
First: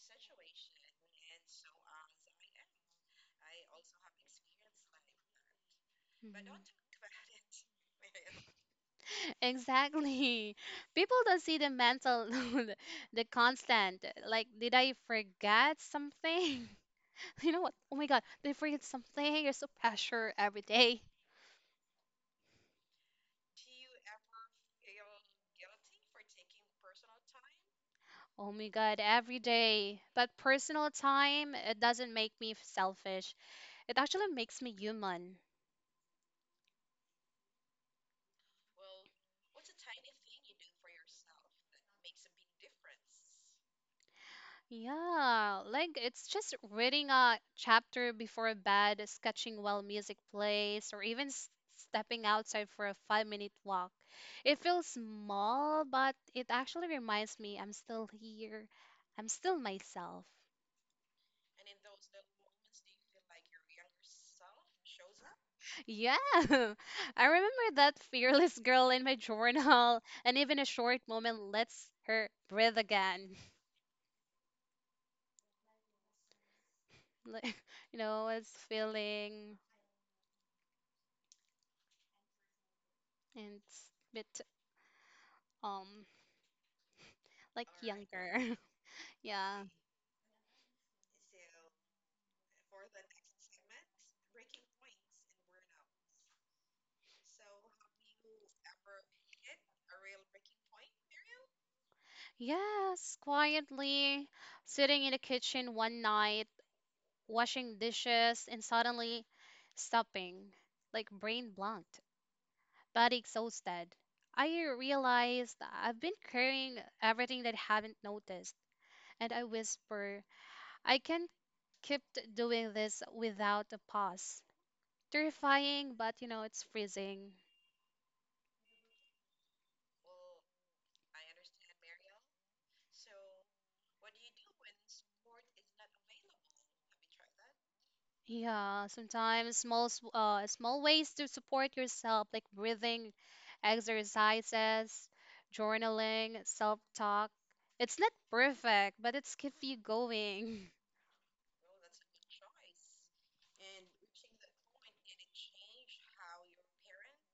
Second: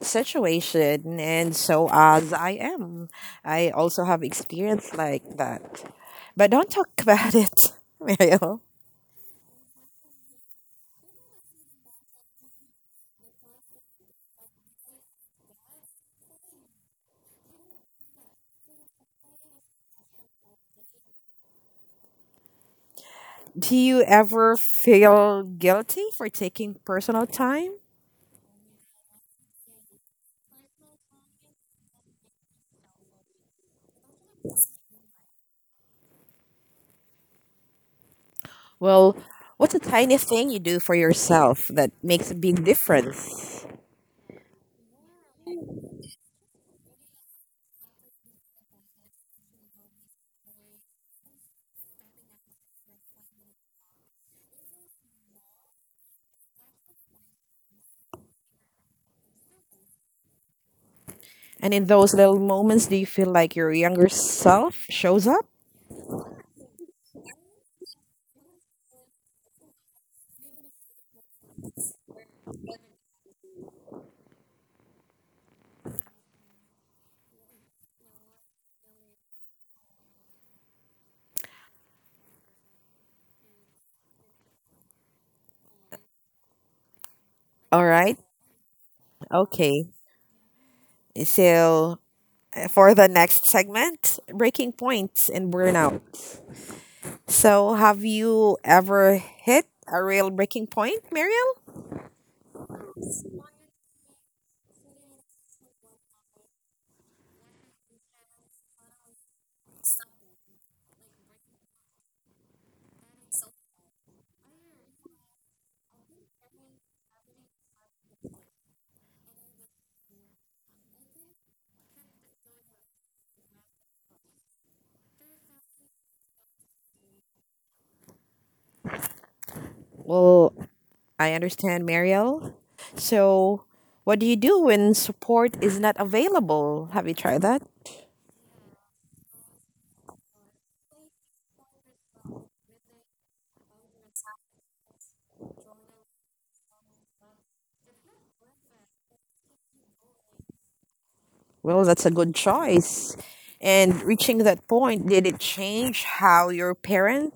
situation and so as I am. I also have experience like that.
Mhm.
But don't talk about it, (laughs) Mariel.
Exactly. (laughs) People don't see the mental, (laughs) the constant. Like, did I forget something? (laughs) You know what? Oh my god, they forget something. You're so pressure every day.
Do you ever feel guilty for taking personal time?
Oh my god, every day. But personal time, it doesn't make me selfish. It actually makes me human.
Well, what's a tiny thing you do for yourself that makes a big difference?
Yeah, like it's just reading a chapter before bed, sketching while music plays, or even stepping outside for a 5 minute walk. It feels small, but it actually reminds me I'm still here. I'm still myself.
And in those little moments, do you feel like your younger self shows up?
Yeah, (laughs) I remember that fearless girl in my journal, and even a short moment lets her breathe again. (laughs) Like, you know, it's feeling and it's a bit um like
All right.
younger. (laughs) Yeah.
Okay. So, for the next segment, breaking points and burnout. So, have you ever hit a real breaking point, Muriel?
Yes, quietly sitting in the kitchen one night, washing dishes, and suddenly stopping, like brain blanked, body exhausted. I realized I've been carrying everything that I haven't noticed, and I whisper, I can't doing this without a pause. Terrifying, but you know, it's freezing.
Well, I understand, Mariel. So, what do you do when support is not available? Have you tried that?
Yeah, sometimes small, small ways to support yourself, like breathing exercises, journaling, self-talk. It's not perfect, but it's keep you going. (laughs)
Well, that's a good choice. And reaching that point, did it change how your parent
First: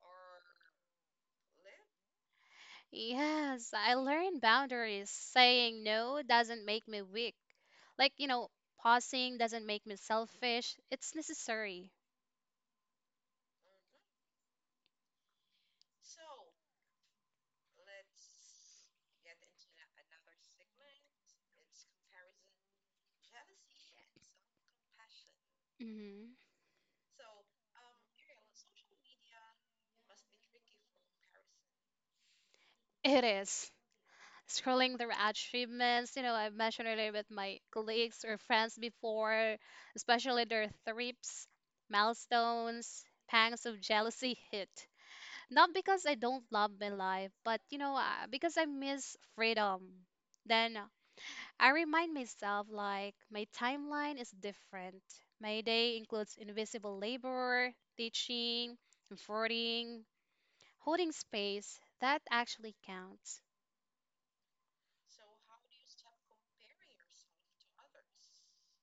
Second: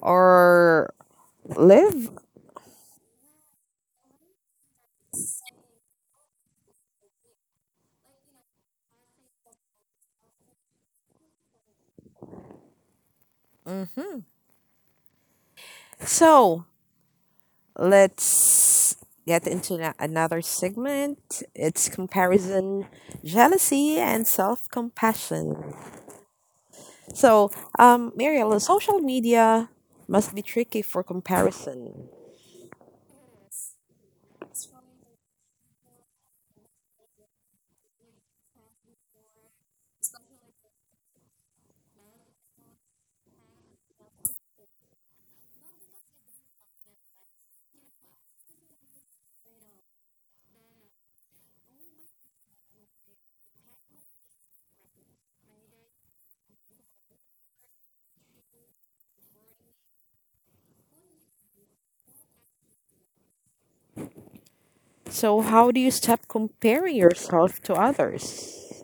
or live?
Yes, I learned boundaries. Saying no doesn't make me weak. Like, you know, pausing doesn't make me selfish. It's necessary.
Mm-hmm. So, let's get into na- another segment. It's comparison, jealousy, and self compassion.
Mhm.
So, Mariel, social media must be tricky for comparison.
It is. Scrolling through achievements, you know, I've mentioned earlier with my colleagues or friends before, especially their thrips, milestones, pangs of jealousy hit. Not because I don't love my life, but, you know, because I miss freedom. Then I remind myself, like, my timeline is different. My day includes invisible labor, teaching, comforting, holding space. That actually counts.
So, how do you stop comparing yourself to others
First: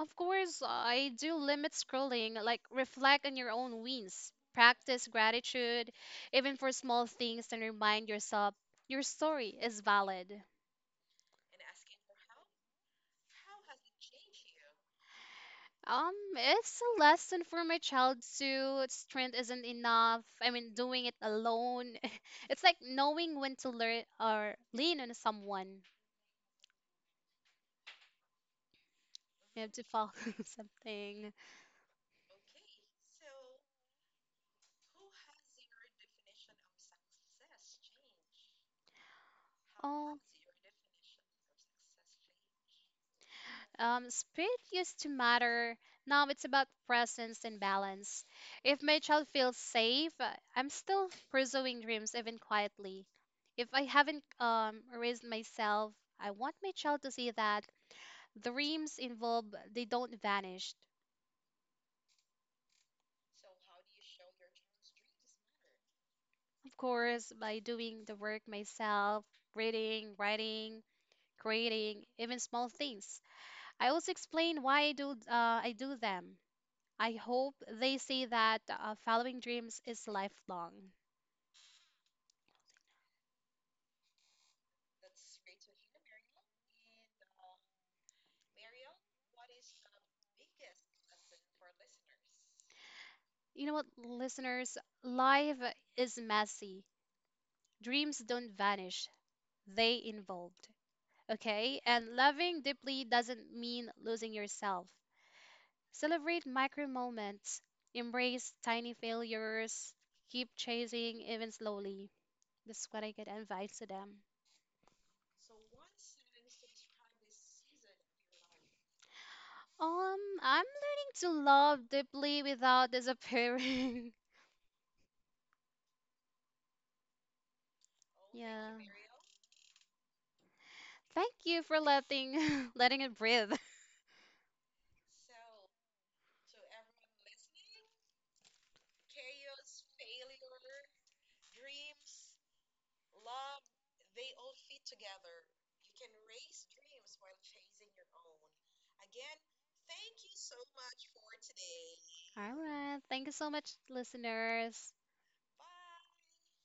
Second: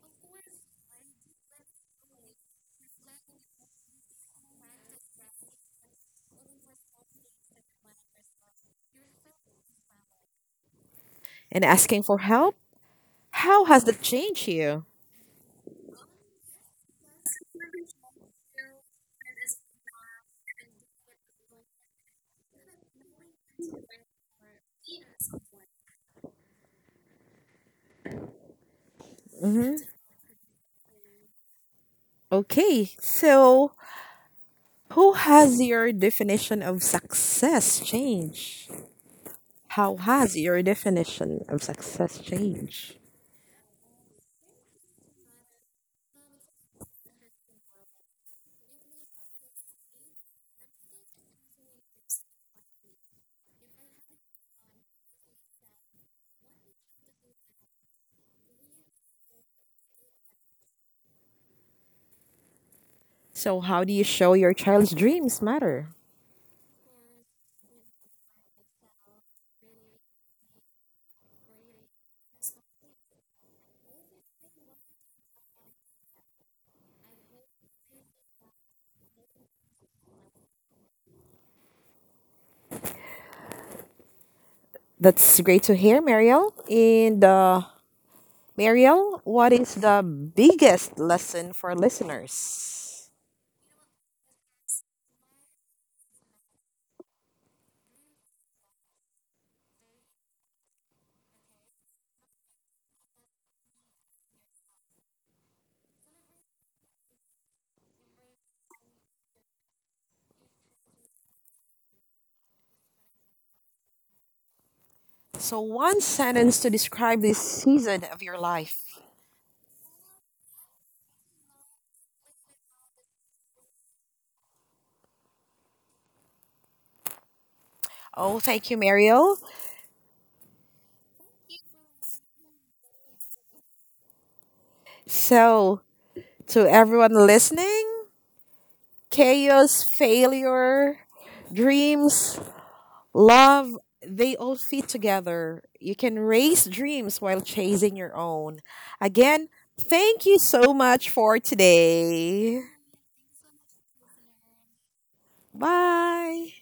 Of course, I do limit scrolling, like reflect on your own wins, practice gratitude, even for small things, and remind yourself your story is valid.
and asking for help? How has that changed you?
It's a lesson for my child too. Strength isn't enough. I mean, doing it alone. (laughs) It's like knowing when to learn or lean on someone. You have to
Hmm.
follow (laughs) something.
Okay, so who has your definition of success changed? How
Oh,
has your definition of success changed?
Speed used to matter. Now it's about presence and balance. If my child feels safe, I'm still pursuing dreams even quietly. If I haven't raised myself, I want my child to see that dreams involve, they don't vanish.
So, how do you show your child's dreams matter?
Of course, by doing the work myself, reading, writing, creating, even small things. I also explain why I do them. I hope they say that following dreams is lifelong.
That's great to hear, Mariel. And Mariel, what is the biggest lesson for listeners?
You know what, listeners? Life is messy. Dreams don't vanish, they evolved. Okay? And loving deeply doesn't mean losing yourself. Celebrate micro moments, embrace tiny failures, keep chasing even slowly. That's what I could advise to them.
So, one sentence to describe this season of your life.
Um, I'm learning to love deeply without disappearing. (laughs)
Oh,
Yeah.
thank you, Mario.
Thank you for letting (laughs) letting it breathe. (laughs)
So, to everyone listening, chaos, failure, dreams, love, they all fit together. You can raise dreams while chasing your own. Again, thank you so much for
All
today.
right. Thank you so much, listeners.
Bye.